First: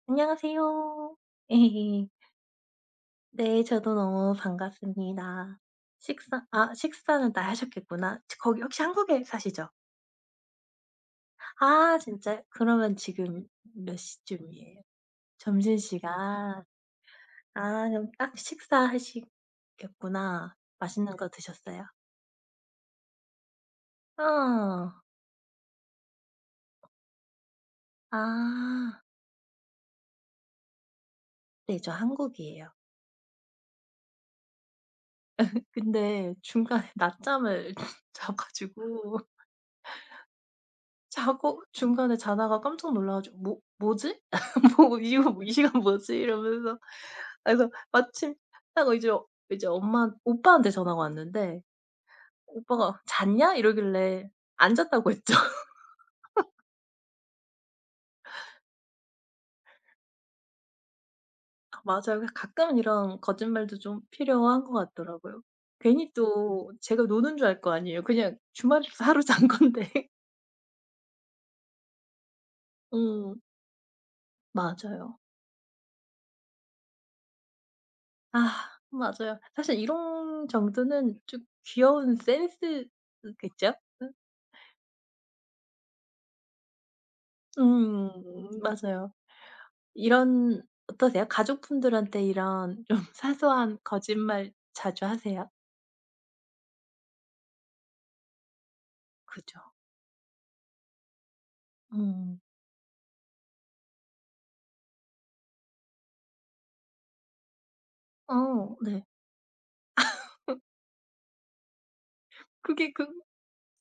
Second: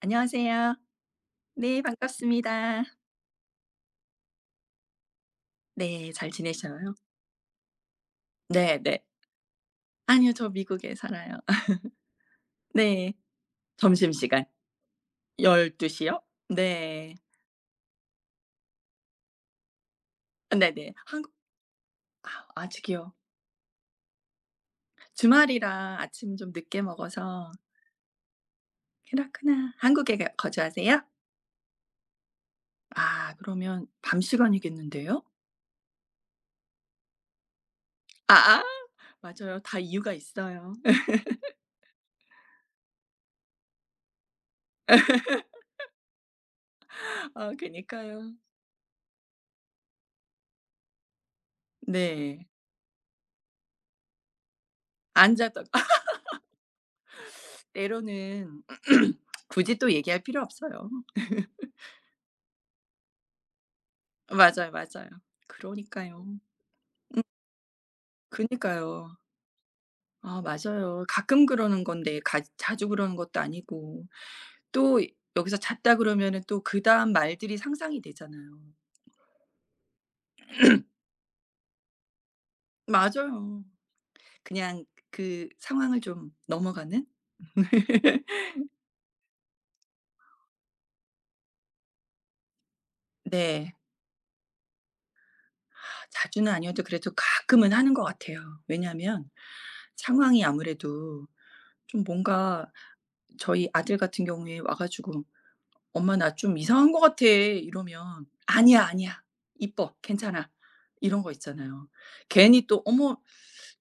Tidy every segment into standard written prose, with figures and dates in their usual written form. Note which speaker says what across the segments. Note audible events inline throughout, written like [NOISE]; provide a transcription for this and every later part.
Speaker 1: 안녕하세요.
Speaker 2: 안녕하세요.
Speaker 1: 네
Speaker 2: [LAUGHS]
Speaker 1: 반갑습니다.
Speaker 2: 네, 저도 너무 반갑습니다.
Speaker 1: 네. 잘
Speaker 2: 식사 아
Speaker 1: 지내셔요?
Speaker 2: 식사는 다 하셨겠구나. 거기 혹시
Speaker 1: 네네.
Speaker 2: 한국에 사시죠?
Speaker 1: 아니요. 저 미국에 살아요. [LAUGHS]
Speaker 2: 아, 진짜요? 그러면
Speaker 1: 네.
Speaker 2: 지금 몇
Speaker 1: 점심시간
Speaker 2: 시쯤이에요?
Speaker 1: 12 시요?
Speaker 2: 점심시간.
Speaker 1: 네.
Speaker 2: 아, 그럼 딱 식사하시겠구나.
Speaker 1: 네네.
Speaker 2: 맛있는 거
Speaker 1: 한국.
Speaker 2: 드셨어요?
Speaker 1: 아 아직이요.
Speaker 2: 어.
Speaker 1: 주말이라 아침 좀 늦게 먹어서.
Speaker 2: 아.
Speaker 1: 그렇구나. 한국에 거 거주하세요?
Speaker 2: 네, 저 한국이에요.
Speaker 1: 아 그러면 밤 시간이겠는데요?
Speaker 2: 근데 중간에 [LAUGHS] 낮잠을 [LAUGHS] 자
Speaker 1: 아아
Speaker 2: 가지고
Speaker 1: 맞아요. 다 이유가 있어요.
Speaker 2: 자고 중간에 자다가 깜짝 놀라 가지고 '뭐지? [LAUGHS] 뭐 이거 뭐 이 시간 뭐지?' 이러면서
Speaker 1: [LAUGHS] 아
Speaker 2: 그래서
Speaker 1: 그니까요.
Speaker 2: 마침 딱 이제 이제 엄마 오빠한테 전화가 왔는데
Speaker 1: 네.
Speaker 2: 오빠가 "잤냐?" 이러길래 안 잤다고
Speaker 1: 앉
Speaker 2: 했죠.
Speaker 1: 아다
Speaker 2: [LAUGHS]
Speaker 1: 가 [LAUGHS] 때로는 [CLEARS THROAT] 굳이 또 얘기할 필요 없어요.
Speaker 2: 맞아요. 그 가끔은 이런 거짓말도 좀 필요한
Speaker 1: 맞아요,
Speaker 2: 것
Speaker 1: 맞아요.
Speaker 2: 같더라고요. 괜히
Speaker 1: 그러니까요.
Speaker 2: 또 제가 노는 줄 알 거 아니에요. 그냥 주말에서 [LAUGHS]
Speaker 1: 그니까요.
Speaker 2: 하루 잔 건데. [LAUGHS]
Speaker 1: 아 맞아요. 가끔 그러는 건데 가 자주 그러는 것도
Speaker 2: 음,
Speaker 1: 아니고 또
Speaker 2: 맞아요.
Speaker 1: 여기서 잤다 그러면은 또 그다음 말들이 상상이 되잖아요.
Speaker 2: 아, 맞아요. 사실 이런 정도는 좀 귀여운
Speaker 1: 맞아요.
Speaker 2: 센스겠죠? 음.
Speaker 1: 그냥 그 상황을 좀 넘어가는?
Speaker 2: 음,
Speaker 1: [LAUGHS]
Speaker 2: 맞아요. 이런 어떠세요? 가족분들한테 이런 좀 [LAUGHS]
Speaker 1: 네.
Speaker 2: 사소한 거짓말 자주 하세요?
Speaker 1: 자주는 아니어도 그래도 가끔은 하는 것 같아요. 왜냐하면
Speaker 2: 그죠.
Speaker 1: 상황이 아무래도 좀
Speaker 2: 음.
Speaker 1: 뭔가, 저희 아들 같은 경우에 와 가지고 "엄마 나 좀 이상한 것 같아." 이러면
Speaker 2: 어,
Speaker 1: "아니야,
Speaker 2: 네.
Speaker 1: 아니야. 이뻐. 괜찮아." 이런 거 있잖아요. 괜히 또
Speaker 2: 그게 그
Speaker 1: "어머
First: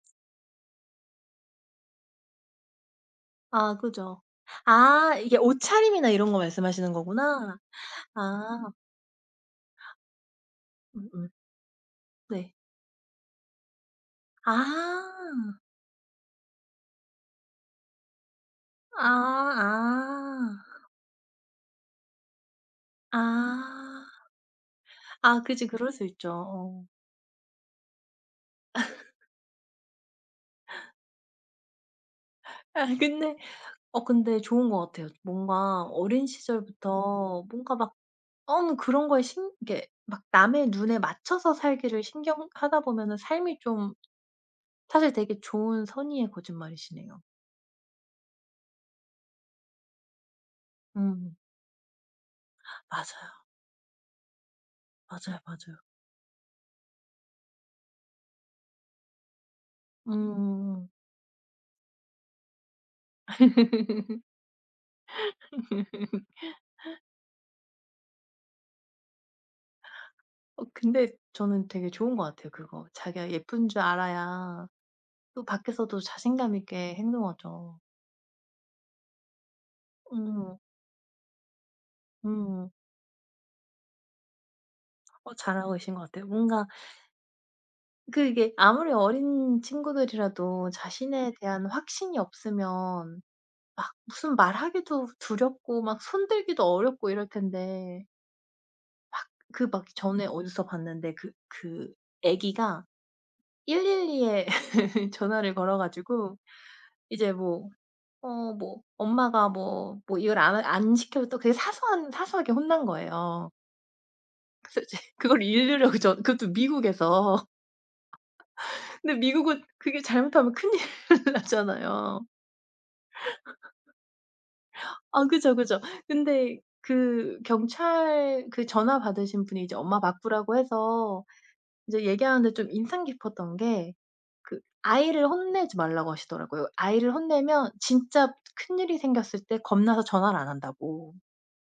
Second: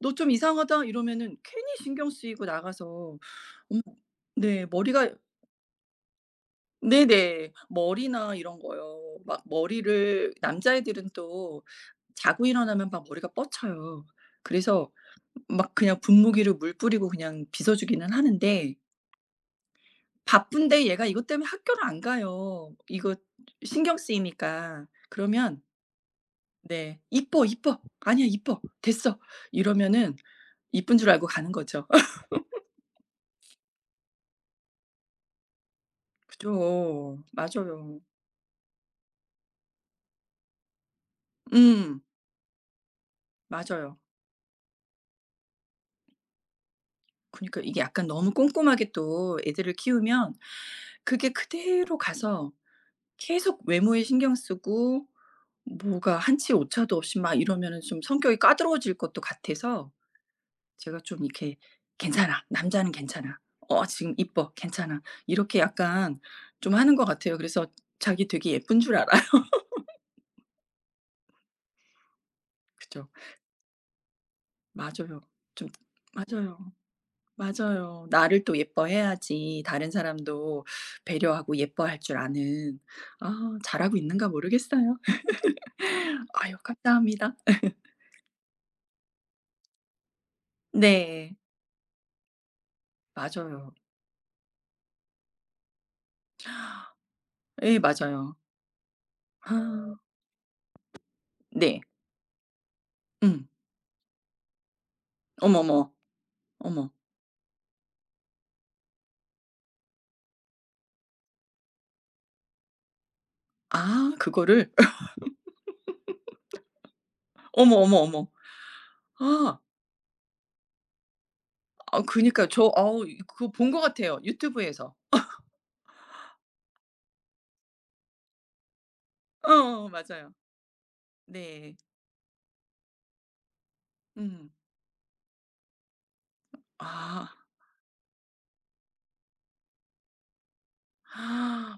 Speaker 1: 너 좀 이상하다." 이러면은 괜히 신경 쓰이고 나가서
Speaker 2: 아,
Speaker 1: 어머,
Speaker 2: 그죠.
Speaker 1: 네 머리가.
Speaker 2: 아, 이게 옷차림이나 이런 거 말씀하시는
Speaker 1: 네네.
Speaker 2: 거구나.
Speaker 1: 머리나 이런
Speaker 2: 아.
Speaker 1: 거요. 막 머리를 남자애들은
Speaker 2: 음음.
Speaker 1: 또 자고
Speaker 2: 네.
Speaker 1: 일어나면 막 머리가 뻗쳐요.
Speaker 2: 아.
Speaker 1: 그래서 막 그냥 분무기로 물 뿌리고 그냥 빗어 주기는 하는데
Speaker 2: 아, 아.
Speaker 1: 바쁜데 얘가 이것 때문에 학교를 안 가요. 이거 신경
Speaker 2: 아.
Speaker 1: 쓰이니까.
Speaker 2: 아,
Speaker 1: 그러면
Speaker 2: 그지 그럴 수 있죠. 어.
Speaker 1: 네, "이뻐, 이뻐. 아니야 이뻐. 됐어." 이러면은 이쁜 줄 알고 가는 거죠. [LAUGHS]
Speaker 2: 아 근데 어 근데 좋은 것 같아요. 뭔가 어린
Speaker 1: 그죠.
Speaker 2: 시절부터 뭔가 막
Speaker 1: 맞아요.
Speaker 2: 너무 그런 거에 신 이렇게 막 남의 눈에 맞춰서 살기를
Speaker 1: 음.
Speaker 2: 신경하다 보면은 삶이 좀
Speaker 1: 맞아요.
Speaker 2: 사실 되게 좋은 선의의 거짓말이시네요.
Speaker 1: 그니까 이게 약간 너무 꼼꼼하게 또 애들을 키우면 그게
Speaker 2: 음.
Speaker 1: 그대로 가서
Speaker 2: 맞아요.
Speaker 1: 계속 외모에 신경 쓰고
Speaker 2: 맞아요, 맞아요.
Speaker 1: 뭐가 한치 오차도 없이 막 이러면은 좀 성격이 까다로워질 것도 같아서
Speaker 2: 음.
Speaker 1: 제가 좀 이렇게 "괜찮아. 남자는 괜찮아. 어 지금
Speaker 2: [LAUGHS]
Speaker 1: 이뻐. 괜찮아." 이렇게 약간 좀 하는 것 같아요. 그래서 자기 되게 예쁜 줄 알아요. [LAUGHS]
Speaker 2: 어 근데 저는 되게 좋은 것 같아요 그거.
Speaker 1: 그죠.
Speaker 2: 자기가 예쁜 줄 알아야
Speaker 1: 맞아요.
Speaker 2: 또
Speaker 1: 좀.
Speaker 2: 밖에서도 자신감
Speaker 1: 맞아요.
Speaker 2: 있게 행동하죠.
Speaker 1: 맞아요. 나를 또 예뻐해야지 다른
Speaker 2: 음.
Speaker 1: 사람도 배려하고 예뻐할 줄
Speaker 2: 음.
Speaker 1: 아는. 아 잘하고 있는가 모르겠어요.
Speaker 2: 어, 잘하고 계신 것 같아요.
Speaker 1: [LAUGHS] 아유
Speaker 2: 뭔가
Speaker 1: 감사합니다.
Speaker 2: 그 이게 아무리 어린 친구들이라도 자신에
Speaker 1: 네.
Speaker 2: 대한 확신이 없으면
Speaker 1: 맞아요.
Speaker 2: 막 무슨 말하기도 두렵고 막 손들기도 어렵고 이럴
Speaker 1: 예
Speaker 2: 텐데
Speaker 1: 맞아요. 아.
Speaker 2: 그 막 전에 어디서 봤는데 그
Speaker 1: 네.
Speaker 2: 그 아기가
Speaker 1: 음.
Speaker 2: 112에 [LAUGHS] 전화를
Speaker 1: 어머머.
Speaker 2: 걸어
Speaker 1: 어머, 어머.
Speaker 2: 가지고
Speaker 1: 어머.
Speaker 2: 이제 뭐 어 뭐 엄마가 뭐 뭐 이걸 안 시켜도 그게 사소한 사소하게 혼난 거예요.
Speaker 1: 아 그거를?
Speaker 2: 그래서 이제
Speaker 1: [LAUGHS]
Speaker 2: [LAUGHS] 그걸 읽으려고 전 그것도 미국에서
Speaker 1: 어머, 어머, 어머.
Speaker 2: 근데
Speaker 1: 아.
Speaker 2: 미국은 그게 잘못하면 큰일 [LAUGHS]
Speaker 1: 아
Speaker 2: 나잖아요.
Speaker 1: 그니까요. 저 어우 그거 본 것 같아요, 유튜브에서.
Speaker 2: 아, 그죠, 그죠. 근데 그 경찰 그 전화 받으신 분이 이제
Speaker 1: 어어
Speaker 2: 엄마
Speaker 1: 맞아요.
Speaker 2: 맞부라고 해서
Speaker 1: 네.
Speaker 2: 이제 얘기하는데 좀 인상 깊었던 게
Speaker 1: 음.
Speaker 2: 그 아이를 혼내지 말라고 하시더라고요. 아이를
Speaker 1: 아.
Speaker 2: 혼내면 진짜 큰일이 생겼을 때 겁나서 전화를 안 한다고.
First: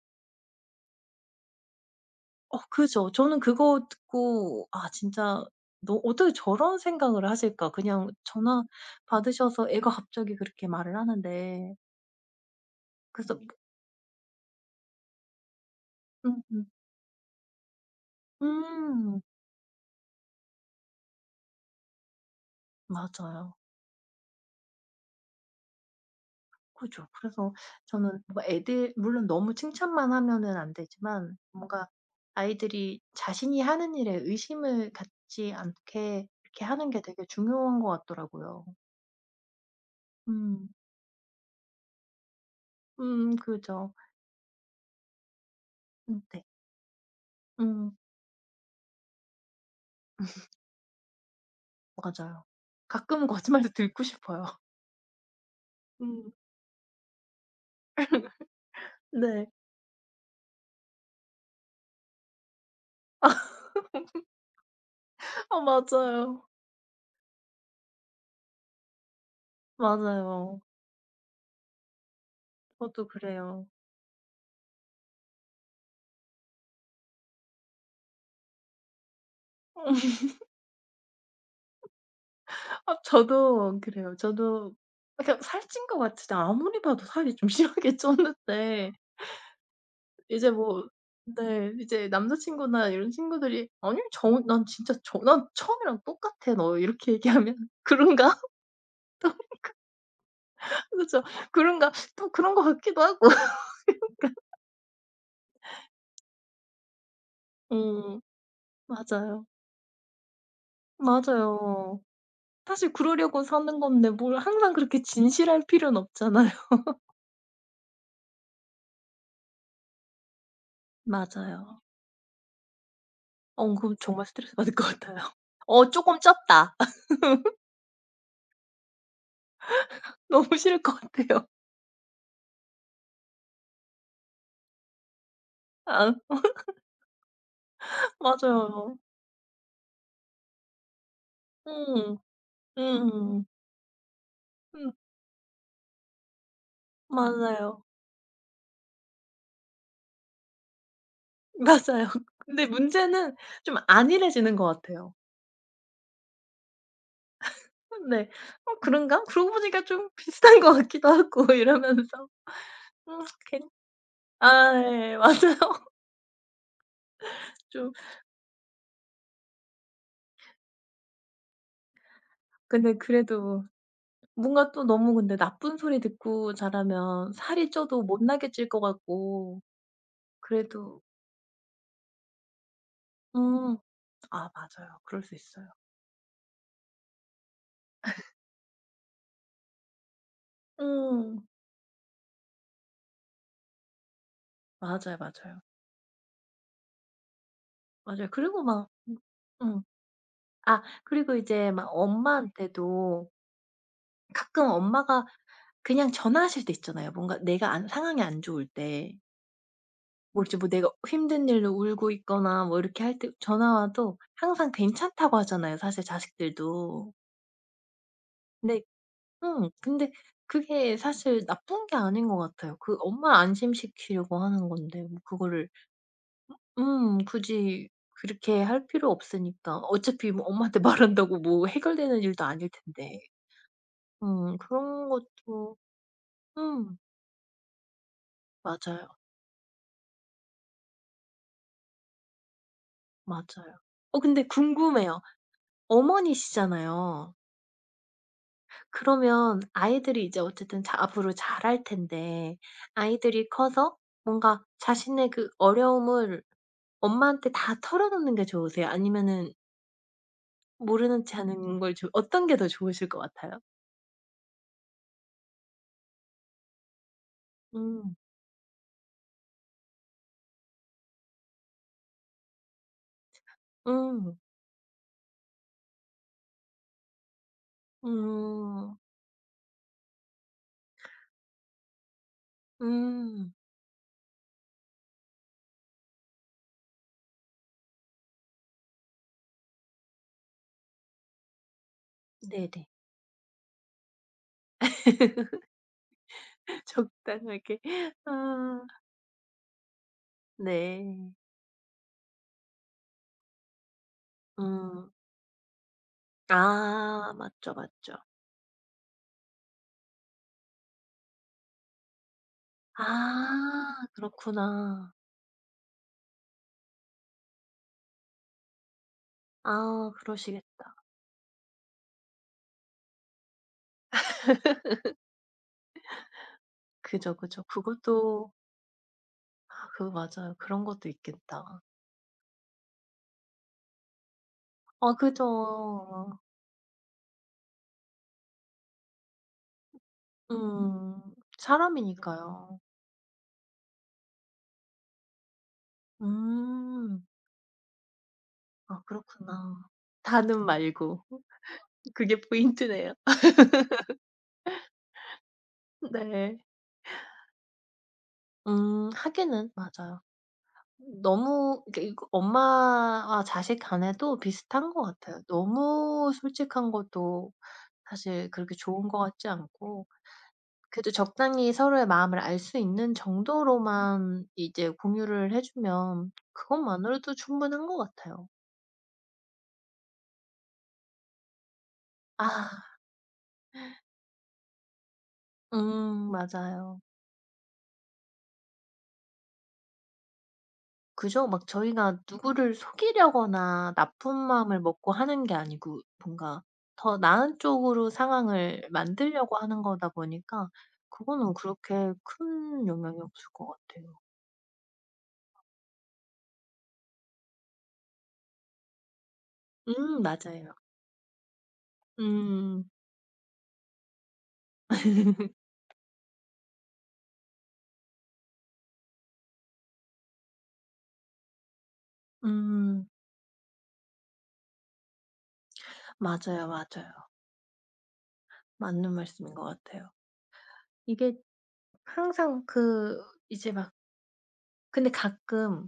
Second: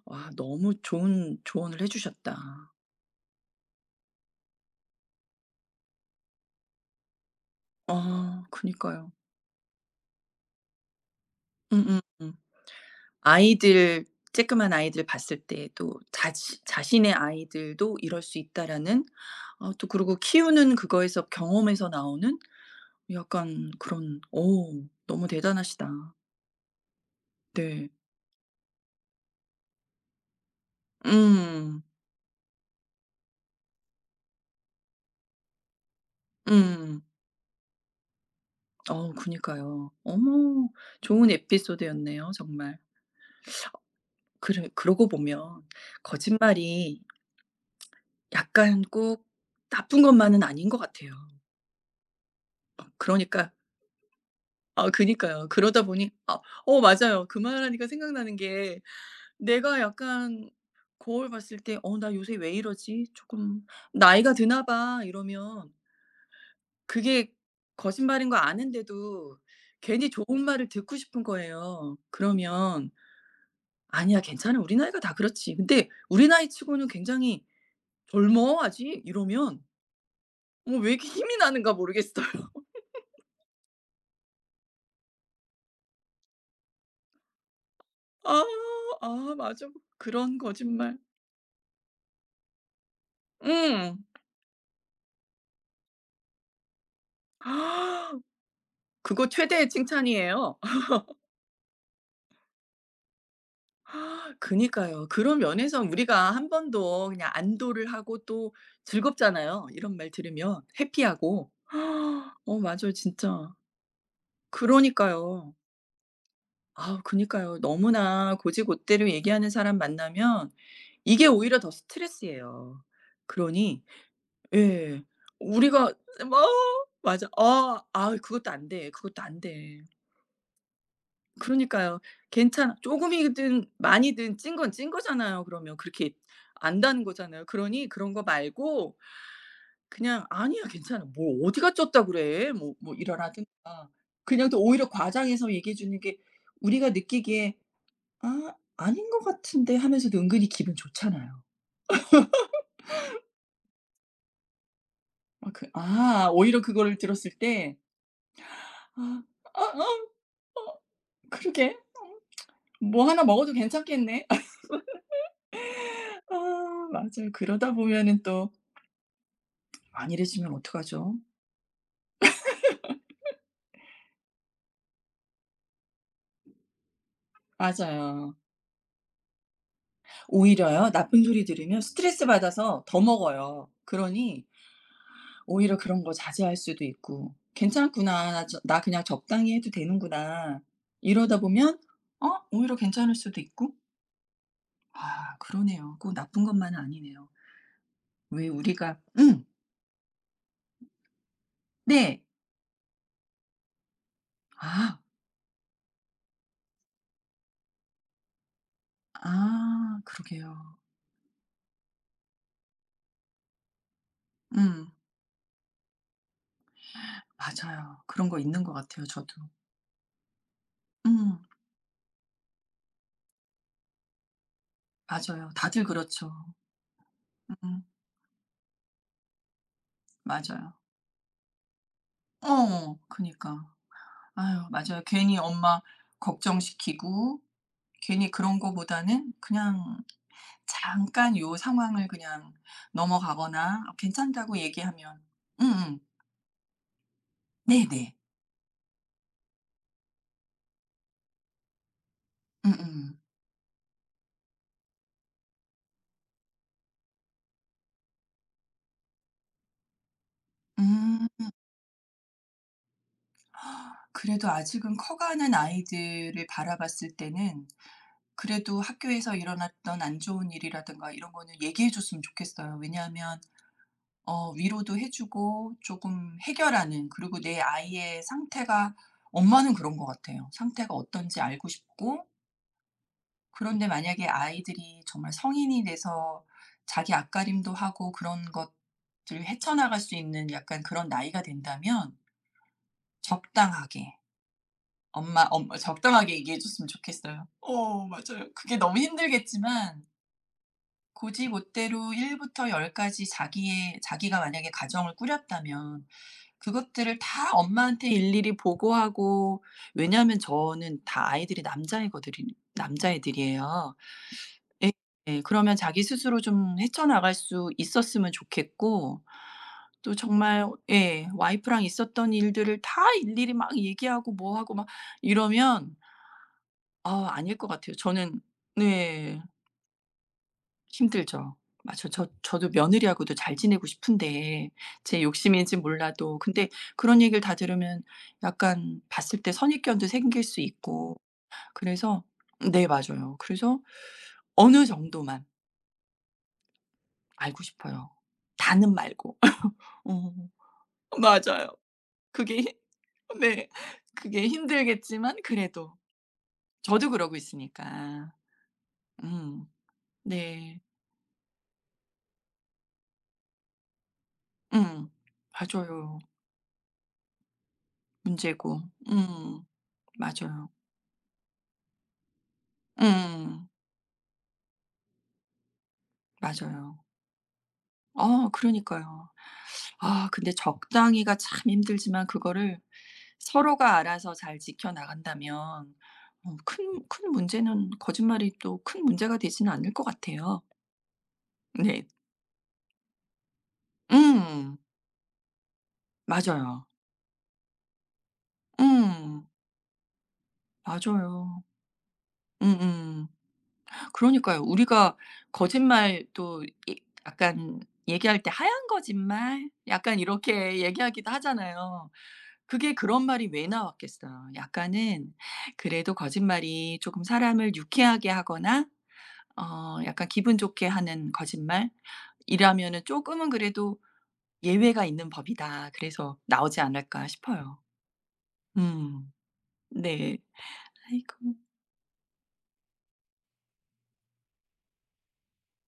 Speaker 1: 와 너무 좋은 조언을 해 주셨다.
Speaker 2: 어, 그죠. 저는 그거 듣고 '아, 진짜 너 어떻게 저런 생각을 하실까?' 그냥
Speaker 1: 어
Speaker 2: 전화
Speaker 1: 그니까요.
Speaker 2: 받으셔서 애가 갑자기 그렇게 말을 하는데
Speaker 1: 음음음.
Speaker 2: 그래서
Speaker 1: 아이들, 쬐끄만 아이들 봤을 때 또 자시
Speaker 2: 음음.
Speaker 1: 자신의 아이들도 이럴 수 있다라는,
Speaker 2: 음,
Speaker 1: 아 또 그리고 키우는 그거에서 경험에서 나오는
Speaker 2: 맞아요.
Speaker 1: 약간 그런 어, 너무 대단하시다.
Speaker 2: 그죠. 그래서
Speaker 1: 네.
Speaker 2: 저는 뭔가 애들 물론 너무 칭찬만 하면은 안 되지만
Speaker 1: 음.
Speaker 2: 뭔가 아이들이 자신이 하는 일에 의심을 갖지 않게 이렇게 하는 게
Speaker 1: 음.
Speaker 2: 되게 중요한 것 같더라고요.
Speaker 1: 어 그니까요.
Speaker 2: 음.
Speaker 1: 어머 좋은 에피소드였네요 정말.
Speaker 2: 음, 그죠.
Speaker 1: 그래 그러고 보면
Speaker 2: 음, 네.
Speaker 1: 거짓말이
Speaker 2: 음,
Speaker 1: 약간 꼭 나쁜 것만은 아닌 것 같아요.
Speaker 2: 맞아요.
Speaker 1: 어
Speaker 2: 가끔은
Speaker 1: 그러니까.
Speaker 2: 거짓말도 듣고 싶어요. [LAUGHS]
Speaker 1: 아 그니까요. 그러다 보니
Speaker 2: 음,
Speaker 1: 아, 어 맞아요. 그 말하니까 생각나는 게
Speaker 2: 네.
Speaker 1: 내가 약간 거울 봤을 때 '어 나 요새 왜 이러지? 조금 나이가 드나 봐.'
Speaker 2: 아,
Speaker 1: 이러면
Speaker 2: 맞아요.
Speaker 1: 그게 거짓말인 거 아는데도 괜히 좋은
Speaker 2: 맞아요.
Speaker 1: 말을 듣고 싶은 거예요. 그러면
Speaker 2: 저도 그래요.
Speaker 1: "아니야 괜찮아. 우리 나이가 다 그렇지. 근데 우리 나이 치고는 굉장히 젊어 아직." 이러면
Speaker 2: [LAUGHS]
Speaker 1: 어 왜 이렇게 힘이 나는가 모르겠어요. [LAUGHS]
Speaker 2: 아, 저도 그래요. 저도 그러니까 살찐 것 같지도 아무리 봐도 살이 좀 [LAUGHS] 심하게
Speaker 1: 아.
Speaker 2: 쪘는데
Speaker 1: 아 맞아. 그런
Speaker 2: 이제 뭐
Speaker 1: 거짓말.
Speaker 2: 네 이제 남자친구나 이런 친구들이 "아니
Speaker 1: 음.
Speaker 2: 저 난 진짜 저 난 처음이랑 똑같아 너." 이렇게
Speaker 1: 아,
Speaker 2: 얘기하면 [LAUGHS]
Speaker 1: [GASPS]
Speaker 2: "그런가?" [LAUGHS]
Speaker 1: 그거
Speaker 2: 또
Speaker 1: 최대의 칭찬이에요. [GASPS]
Speaker 2: 그죠. "그런가?" 또 그런 것 같기도 하고. [LAUGHS]
Speaker 1: [LAUGHS] 그니까요. 그런 면에서 우리가 한 번도 그냥 안도를 하고
Speaker 2: 음,
Speaker 1: 또
Speaker 2: 맞아요.
Speaker 1: 즐겁잖아요. 이런 말 들으면 해피하고.
Speaker 2: 맞아요.
Speaker 1: [GASPS] 어
Speaker 2: 사실
Speaker 1: 맞아요
Speaker 2: 그러려고
Speaker 1: 진짜.
Speaker 2: 사는 건데 뭘 항상 그렇게
Speaker 1: 그러니까요.
Speaker 2: 진실할 필요는 없잖아요. [LAUGHS]
Speaker 1: 아 그니까요. 너무나 고지고대로 얘기하는 사람 만나면 이게 오히려 더
Speaker 2: 맞아요.
Speaker 1: 스트레스예요.
Speaker 2: 어,
Speaker 1: 그러니
Speaker 2: 그럼 정말 스트레스 받을 것
Speaker 1: 예.
Speaker 2: 같아요. [LAUGHS] 어,
Speaker 1: 우리가
Speaker 2: 조금
Speaker 1: 뭐
Speaker 2: 쪘다. [LAUGHS]
Speaker 1: 맞아. 아 아이 그것도 안 돼. 그것도 안 돼.
Speaker 2: 너무 싫을 것 같아요.
Speaker 1: 그러니까요. 괜찮아. 쪼금이든 많이든 찐건 찐 거잖아요 그러면. 그렇게
Speaker 2: 아,
Speaker 1: 안다는 거잖아요. 그러니 그런 거 말고
Speaker 2: 맞아요.
Speaker 1: 그냥 "아니야 괜찮아. 뭐 어디가 쪘다
Speaker 2: 음.
Speaker 1: 그래." 뭐 뭐
Speaker 2: 음.
Speaker 1: 이러라든가. 그냥 또 오히려
Speaker 2: 음,
Speaker 1: 과장해서 얘기해 주는 게 우리가 느끼기에
Speaker 2: 맞아요.
Speaker 1: '아 아닌 것 같은데.' 하면서도 은근히 기분 좋잖아요.
Speaker 2: [LAUGHS] 맞아요. 근데 문제는 좀 안일해지는 것 같아요.
Speaker 1: 아 그 아 오히려 그거를 들었을 때
Speaker 2: 네. '어, 그런가?
Speaker 1: '아
Speaker 2: 그러고
Speaker 1: 아,
Speaker 2: 보니까
Speaker 1: 아,
Speaker 2: 좀 [LAUGHS] 비슷한 것 같기도 하고.' [LAUGHS]
Speaker 1: 그러게.
Speaker 2: 이러면서
Speaker 1: 뭐 하나 먹어도
Speaker 2: 괜
Speaker 1: 괜찮겠네.' [LAUGHS]
Speaker 2: 아, 예. 맞아요.
Speaker 1: 아 맞아요.
Speaker 2: [LAUGHS]
Speaker 1: 그러다
Speaker 2: 좀
Speaker 1: 보면은 또 안 일해주면 어떡하죠?
Speaker 2: 근데 그래도 뭔가 또 너무 근데 나쁜 소리 듣고 자라면 살이 쪄도
Speaker 1: 맞아요.
Speaker 2: 못나게 찔 것 같고
Speaker 1: 오히려요
Speaker 2: 그래도
Speaker 1: 나쁜 소리 들으면 스트레스 받아서 더 먹어요.
Speaker 2: 음
Speaker 1: 그러니
Speaker 2: 아, 맞아요. 그럴 수 있어요.
Speaker 1: 오히려 그런 거 자제할 수도 있고 '괜찮구나. 나 저 나 그냥 적당히 해도 되는구나.' 이러다
Speaker 2: 음.
Speaker 1: 보면 어 오히려 괜찮을 수도 있고.
Speaker 2: 맞아요,
Speaker 1: 아
Speaker 2: 맞아요.
Speaker 1: 그러네요. 꼭 나쁜 것만은 아니네요.
Speaker 2: 맞아요.
Speaker 1: 왜
Speaker 2: 그리고 막
Speaker 1: 우리가 응.
Speaker 2: 음. 아, 그리고 이제 막
Speaker 1: 네.
Speaker 2: 엄마한테도 가끔
Speaker 1: 아
Speaker 2: 엄마가 그냥 전화하실 때 있잖아요. 뭔가 내가 안 상황이 안 좋을 때
Speaker 1: 아
Speaker 2: 뭐 이제 뭐
Speaker 1: 그러게요.
Speaker 2: 내가 힘든 일로 울고 있거나 뭐 이렇게 할 때 전화 와도 항상
Speaker 1: 음.
Speaker 2: 괜찮다고 하잖아요 사실 자식들도.
Speaker 1: 맞아요. 그런 거 있는 것
Speaker 2: 근데
Speaker 1: 같아요 저도.
Speaker 2: 근데 그게
Speaker 1: 음.
Speaker 2: 사실 나쁜 게 아닌 것 같아요. 그 엄마 안심시키려고 하는 건데 뭐
Speaker 1: 맞아요.
Speaker 2: 그거를
Speaker 1: 다들 그렇죠. 음.
Speaker 2: 굳이 그렇게 할 필요 없으니까. 어차피 뭐
Speaker 1: 맞아요.
Speaker 2: 엄마한테 [LAUGHS] 말한다고 뭐 해결되는 일도 아닐
Speaker 1: 어
Speaker 2: 텐데.
Speaker 1: 그니까. 아유 맞아요.
Speaker 2: 그런
Speaker 1: 괜히
Speaker 2: 것도
Speaker 1: 엄마
Speaker 2: 음
Speaker 1: 걱정시키고 괜히 그런
Speaker 2: 맞아요,
Speaker 1: 거보다는 그냥 잠깐 요 상황을 그냥
Speaker 2: 맞아요.
Speaker 1: 넘어가거나
Speaker 2: 어 근데
Speaker 1: 괜찮다고
Speaker 2: 궁금해요.
Speaker 1: 얘기하면. 음음.
Speaker 2: 어머니시잖아요.
Speaker 1: 네네.
Speaker 2: 그러면 아이들이 이제 어쨌든 자 앞으로 잘할 텐데
Speaker 1: 음음.
Speaker 2: 아이들이 커서 뭔가 자신의 그 어려움을 엄마한테 다 털어놓는 게 좋으세요? 아니면은 모르는
Speaker 1: 음.
Speaker 2: 체
Speaker 1: 음.
Speaker 2: 하는 걸 좋 어떤 게 더 좋으실 것 같아요?
Speaker 1: 그래도 아직은 커가는 아이들을 바라봤을 때는
Speaker 2: 음.
Speaker 1: 그래도 학교에서 일어났던 안 좋은 일이라든가 이런 거는 얘기해 줬으면 좋겠어요. 왜냐하면
Speaker 2: 음.
Speaker 1: 어 위로도 해 주고 조금 해결하는, 그리고 내 아이의 상태가,
Speaker 2: 음.
Speaker 1: 엄마는 그런 것 같아요. 상태가 어떤지 알고 싶고.
Speaker 2: 음.
Speaker 1: 그런데 만약에 아이들이 정말 성인이 돼서 자기 앞가림도 하고 그런 것들을 헤쳐나갈 수 있는 약간 그런 나이가 된다면
Speaker 2: 네네.
Speaker 1: 적당하게, 엄마
Speaker 2: [LAUGHS]
Speaker 1: 엄마 적당하게 얘기해 줬으면 좋겠어요.
Speaker 2: 적당하게.
Speaker 1: 어, 맞아요. 그게
Speaker 2: 아,
Speaker 1: 너무 힘들겠지만
Speaker 2: 네.
Speaker 1: 고지고대로 1부터 10까지 자기의 자기가 만약에
Speaker 2: 음.
Speaker 1: 가정을 꾸렸다면 그것들을
Speaker 2: 아,
Speaker 1: 다
Speaker 2: 맞죠,
Speaker 1: 엄마한테
Speaker 2: 맞죠.
Speaker 1: 일일이 보고하고. 왜냐하면 저는 다 아이들이 남자애거들이 남자애들이에요.
Speaker 2: 아,
Speaker 1: 예.
Speaker 2: 그렇구나.
Speaker 1: 예. 그러면 자기 스스로 좀 헤쳐나갈 수 있었으면 좋겠고
Speaker 2: 아,
Speaker 1: 또 정말
Speaker 2: 그러시겠다.
Speaker 1: 예. 와이프랑 있었던 일들을 다 일일이 막 얘기하고 뭐 하고 막 이러면 아
Speaker 2: 그죠,
Speaker 1: 아닐
Speaker 2: 그죠.
Speaker 1: 것 같아요. 저는.
Speaker 2: 그것도
Speaker 1: 네.
Speaker 2: 아, 그거 맞아요. 그런 것도
Speaker 1: 힘들죠.
Speaker 2: 있겠다.
Speaker 1: 맞아 저도 며느리하고도 잘 지내고 싶은데
Speaker 2: 아,
Speaker 1: 제 욕심인지
Speaker 2: 그죠.
Speaker 1: 몰라도 근데 그런 얘기를 다 들으면 약간 봤을 때 선입견도 생길 수 있고.
Speaker 2: 음.
Speaker 1: 그래서
Speaker 2: 사람이니까요.
Speaker 1: 네 맞아요. 그래서 어느 정도만
Speaker 2: 음.
Speaker 1: 알고 싶어요. 다는
Speaker 2: 아,
Speaker 1: 말고. [LAUGHS]
Speaker 2: 그렇구나.
Speaker 1: 어
Speaker 2: 다는 말고.
Speaker 1: 맞아요.
Speaker 2: 그게
Speaker 1: 그게 힘.
Speaker 2: 포인트네요.
Speaker 1: 네. 그게 힘들겠지만 그래도
Speaker 2: 네.
Speaker 1: 저도 그러고 있으니까.
Speaker 2: 음,
Speaker 1: 음.
Speaker 2: 하기는 맞아요.
Speaker 1: 네.
Speaker 2: 너무 그러니까 이거 엄마와 자식 간에도 비슷한 것
Speaker 1: 음.
Speaker 2: 같아요.
Speaker 1: 맞아요.
Speaker 2: 너무 솔직한 것도 사실 그렇게
Speaker 1: 문제고.
Speaker 2: 좋은 것 같지
Speaker 1: 음.
Speaker 2: 않고
Speaker 1: 맞아요.
Speaker 2: 그래도 적당히 서로의 마음을 알 수 있는
Speaker 1: 음.
Speaker 2: 정도로만 이제 공유를 해 주면
Speaker 1: 맞아요.
Speaker 2: 그것만으로도 충분한 것 같아요.
Speaker 1: 어 그러니까요. 아 근데 적당히가 참 힘들지만 그거를
Speaker 2: 아
Speaker 1: 서로가 알아서 잘 지켜나간다면
Speaker 2: 음,
Speaker 1: 어
Speaker 2: 맞아요.
Speaker 1: 큰 문제는, 거짓말이 또 큰 문제가 되지는 않을 것 같아요.
Speaker 2: 그죠? 막
Speaker 1: 네.
Speaker 2: 저희가 누구를 속이려거나 나쁜
Speaker 1: 음.
Speaker 2: 마음을 먹고 하는 게 아니고 뭔가
Speaker 1: 맞아요.
Speaker 2: 더 나은 쪽으로 상황을
Speaker 1: 음.
Speaker 2: 만들려고 하는 거다 보니까 그거는
Speaker 1: 맞아요.
Speaker 2: 그렇게 큰 영향이
Speaker 1: 음음.
Speaker 2: 없을 것 같아요.
Speaker 1: 그러니까요. 우리가 거짓말 또 이 약간 얘기할 때 "하얀 거짓말?" 약간
Speaker 2: 음, 맞아요.
Speaker 1: 이렇게 얘기하기도 하잖아요.
Speaker 2: 음.
Speaker 1: 그게 그런 말이 왜 나왔겠어요. 약간은 그래도 거짓말이 조금 사람을 유쾌하게 하거나 어 약간 기분 좋게 하는 거짓말이라면은
Speaker 2: 음,
Speaker 1: 쪼끔은 그래도 '예외가 있는 법이다.' 그래서
Speaker 2: 맞아요,
Speaker 1: 나오지
Speaker 2: 맞아요.
Speaker 1: 않을까 싶어요.
Speaker 2: 맞는
Speaker 1: 음.
Speaker 2: 말씀인 것 같아요.
Speaker 1: 네.
Speaker 2: 이게
Speaker 1: 아이고.
Speaker 2: 항상 그 이제 막 근데 가끔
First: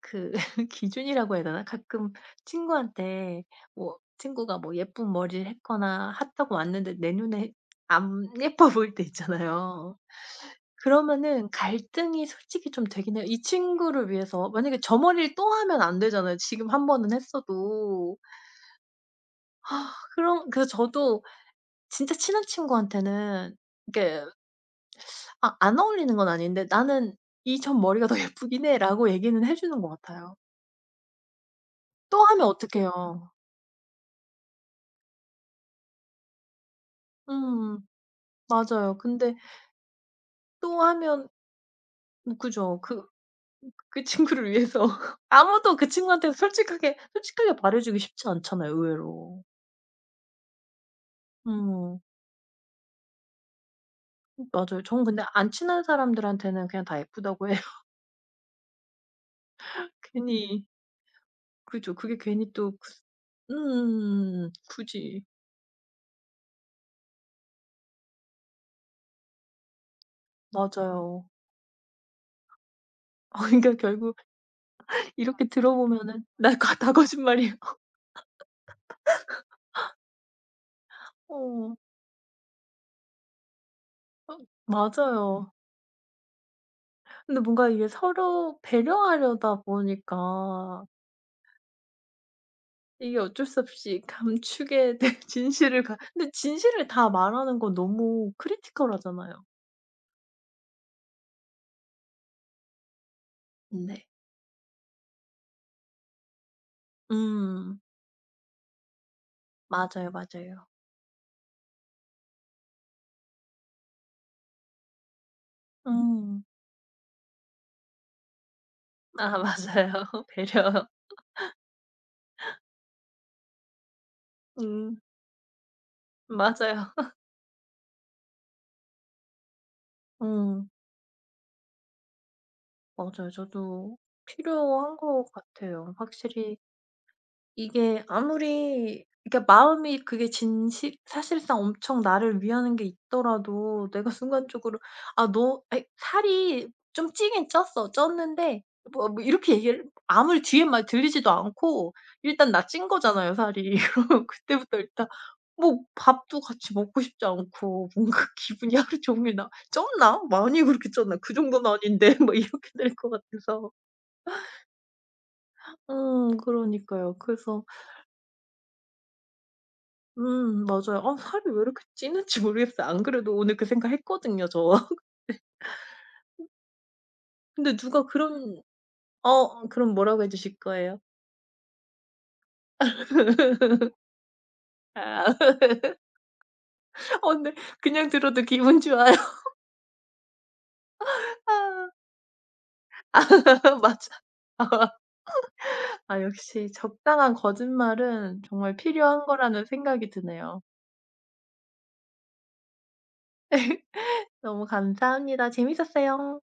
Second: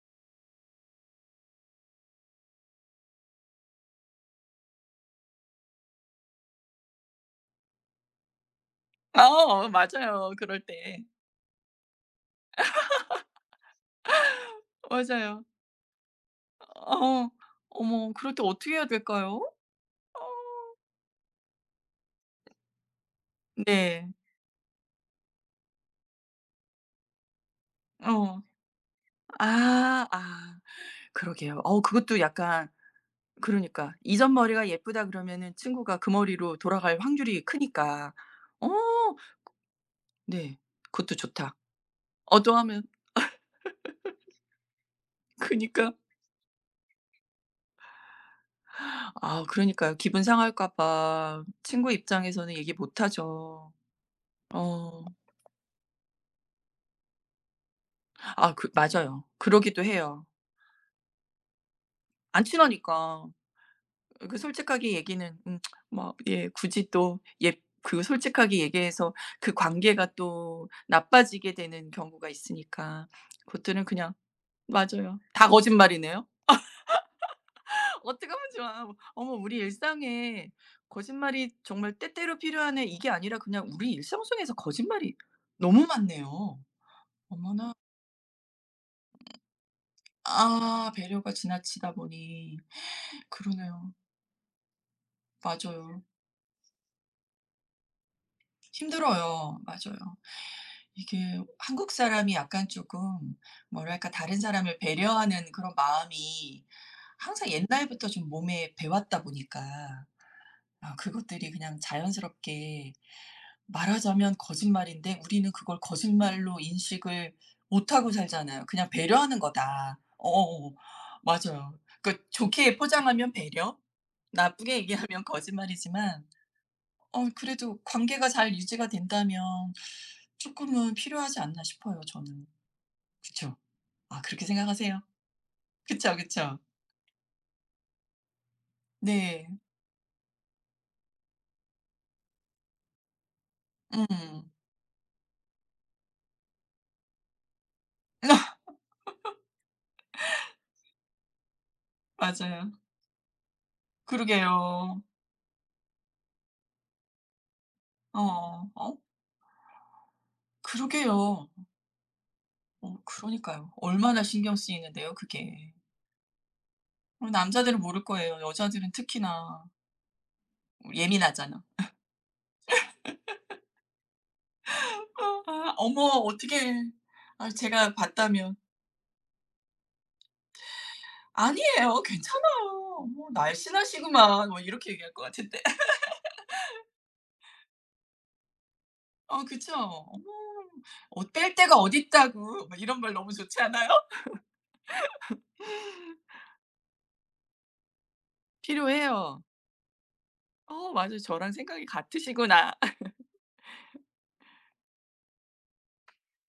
Speaker 2: 그 [LAUGHS] 기준이라고 해야 되나? 가끔 친구한테 친구가 뭐 예쁜 머리를 했거나 핫하고 왔는데 내 눈에 안 [LAUGHS] 예뻐 보일 때
Speaker 1: 아 어
Speaker 2: 있잖아요.
Speaker 1: 맞아요. 그럴 때.
Speaker 2: 그러면은 갈등이 솔직히 좀 되긴 해요. 이 친구를 위해서 만약에 저 머리를
Speaker 1: 맞아요.
Speaker 2: 또 하면 안 되잖아요 지금 한 번은
Speaker 1: 어. 어머
Speaker 2: 했어도.
Speaker 1: 그럴 때 어떻게 해야 될까요?
Speaker 2: 아,
Speaker 1: 어
Speaker 2: 그럼 그래서 저도 진짜 친한 친구한테는
Speaker 1: 네.
Speaker 2: 이렇게 아 안 어울리는 건 아닌데 "나는 이 점 머리가 더 [LAUGHS]
Speaker 1: 어.
Speaker 2: 예쁘긴 해."라고 얘기는 해 주는 것
Speaker 1: 아
Speaker 2: 같아요.
Speaker 1: 아 그러게요. 어 그것도
Speaker 2: 또 하면
Speaker 1: 약간.
Speaker 2: 어떡해요.
Speaker 1: 그러니까 이전 머리가 예쁘다 그러면은 친구가 그 머리로 돌아갈 확률이
Speaker 2: 음,
Speaker 1: 크니까. 어
Speaker 2: 맞아요. 근데
Speaker 1: 네.
Speaker 2: 또
Speaker 1: 그것도
Speaker 2: 하면
Speaker 1: 좋다.
Speaker 2: 음, 그죠.
Speaker 1: 어떠하면.
Speaker 2: 그 그 친구를 위해서 [LAUGHS] 아무도 그
Speaker 1: 그니까
Speaker 2: 친구한테 솔직하게 말해 주기 쉽지 않잖아요 의외로.
Speaker 1: 아 그러니까요. 기분 상할까 봐 친구
Speaker 2: 음.
Speaker 1: 입장에서는 얘기 못 하죠.
Speaker 2: 맞아요. 저는
Speaker 1: 어.
Speaker 2: 근데 안 친한 사람들한테는 그냥 다 예쁘다고 해요. [LAUGHS]
Speaker 1: 아 그 맞아요. 그러기도 해요.
Speaker 2: 괜히 그죠. 그게
Speaker 1: 안
Speaker 2: 괜히 또 그
Speaker 1: 친하니까. 그 솔직하게
Speaker 2: 굳이.
Speaker 1: 얘기는 음. 막 예 굳이 또 예 그 솔직하게 얘기해서 그 관계가 또
Speaker 2: 맞아요.
Speaker 1: 나빠지게 되는 경우가 있으니까.
Speaker 2: 아, 그러니까
Speaker 1: 그것들은 그냥
Speaker 2: 결국
Speaker 1: 맞아요.
Speaker 2: 이렇게
Speaker 1: 다
Speaker 2: 들어 보면은
Speaker 1: 거짓말이네요.
Speaker 2: 나 거 다 거짓말이에요. [LAUGHS]
Speaker 1: 어떻게 하면 좋아. 뭐 어머 우리 일상에 거짓말이
Speaker 2: 어.
Speaker 1: 정말 때때로 필요하네. 이게 아니라 그냥 우리 일상
Speaker 2: 어,
Speaker 1: 속에서 거짓말이
Speaker 2: 맞아요.
Speaker 1: 너무 많네요.
Speaker 2: 근데 뭔가
Speaker 1: 어머나.
Speaker 2: 이게 서로 배려하려다 보니까
Speaker 1: 아 배려가 지나치다 보니.
Speaker 2: 이게 어쩔 수
Speaker 1: 그러네요.
Speaker 2: 없이 감추게 된 [LAUGHS] 진실을 가
Speaker 1: 맞아요.
Speaker 2: 근데 진실을 다 말하는 건 너무 크리티컬하잖아요.
Speaker 1: 힘들어요. 맞아요. 이게 한국 사람이 약간 조금
Speaker 2: 네.
Speaker 1: 뭐랄까 다른 사람을 배려하는 그런 마음이 항상
Speaker 2: 음.
Speaker 1: 옛날부터 좀 몸에 배웠다 보니까
Speaker 2: 맞아요, 맞아요.
Speaker 1: 아 그것들이 그냥 자연스럽게 말하자면 거짓말인데 우리는 그걸
Speaker 2: 음.
Speaker 1: 거짓말로 인식을 못하고 살잖아요. 그냥
Speaker 2: 아,
Speaker 1: '배려하는
Speaker 2: 맞아요.
Speaker 1: 거다.'
Speaker 2: [LAUGHS]
Speaker 1: 어어어
Speaker 2: 배려.
Speaker 1: 맞아요. 그러니까 좋게 포장하면 배려, 나쁘게
Speaker 2: 음.
Speaker 1: 얘기하면 거짓말이지만
Speaker 2: 맞아요.
Speaker 1: 어 그래도 관계가 잘 유지가 된다면
Speaker 2: 음.
Speaker 1: 쪼끔은 필요하지 않나 싶어요 저는.
Speaker 2: 맞아요.
Speaker 1: 그쵸?
Speaker 2: 저도
Speaker 1: 아 그렇게
Speaker 2: 필요한
Speaker 1: 생각하세요?
Speaker 2: 것 같아요.
Speaker 1: 그쵸,
Speaker 2: 확실히
Speaker 1: 그쵸.
Speaker 2: 이게 아무리
Speaker 1: 네.
Speaker 2: 그러니까 마음이 그게 진실 사실상 엄청 나를 위하는 게 있더라도 내가 [LAUGHS]
Speaker 1: 음.
Speaker 2: 순간적으로 '아, 너 아이 살이 좀 찌긴 쪘어. 쪘는데'
Speaker 1: [LAUGHS]
Speaker 2: 뭐 이렇게 얘기를 아무리 뒤에 말 들리지도 않고 일단 나
Speaker 1: 맞아요.
Speaker 2: 찐 거잖아요 살이. [LAUGHS] 그 그때부터
Speaker 1: 그러게요.
Speaker 2: 일단 뭐 밥도 같이 먹고 싶지 않고 뭔가 [LAUGHS]
Speaker 1: 어.
Speaker 2: 기분이
Speaker 1: 어
Speaker 2: 하루 종일 나 '쪘나? 많이 그렇게 쪘나? 그
Speaker 1: 그러게요.
Speaker 2: 정도는 아닌데.' [LAUGHS] 막 이렇게 될
Speaker 1: 어
Speaker 2: 것
Speaker 1: 그러니까요.
Speaker 2: 같아서.
Speaker 1: 얼마나 신경 쓰이는데요 그게.
Speaker 2: 음, 그러니까요.
Speaker 1: 어
Speaker 2: 그래서
Speaker 1: 남자들은 모를 거예요. 여자들은 특히나
Speaker 2: 음, 맞아요. 아, 살이 왜
Speaker 1: 예민하잖아.
Speaker 2: 이렇게 찌는지 모르겠어요. 안 그래도 오늘 그 생각했거든요 저.
Speaker 1: 아
Speaker 2: [LAUGHS]
Speaker 1: 아, 어머 어떻게. 아
Speaker 2: 근데
Speaker 1: 제가
Speaker 2: 누가
Speaker 1: 봤다면
Speaker 2: 그런 어 어, 그럼 뭐라고 해 주실 거예요?
Speaker 1: "아니에요. 괜찮아요. 뭐, 날씬하시구만." 뭐 이렇게 얘기할 것
Speaker 2: 아.
Speaker 1: 같은데. [LAUGHS]
Speaker 2: [LAUGHS] 어 근데 그냥 들어도 기분 좋아요.
Speaker 1: 어 그쵸. 어머 "어, 뺄 데가
Speaker 2: 아
Speaker 1: 어딨다고." 뭐 이런 말 너무 좋지
Speaker 2: [LAUGHS]
Speaker 1: 않아요?
Speaker 2: 맞아. [LAUGHS] 아, 역시 적당한 거짓말은 정말 필요한
Speaker 1: 필요해요.
Speaker 2: 거라는 생각이 드네요.
Speaker 1: 어 맞아 저랑 생각이 같으시구나.
Speaker 2: [LAUGHS] 너무 감사합니다. 재밌었어요.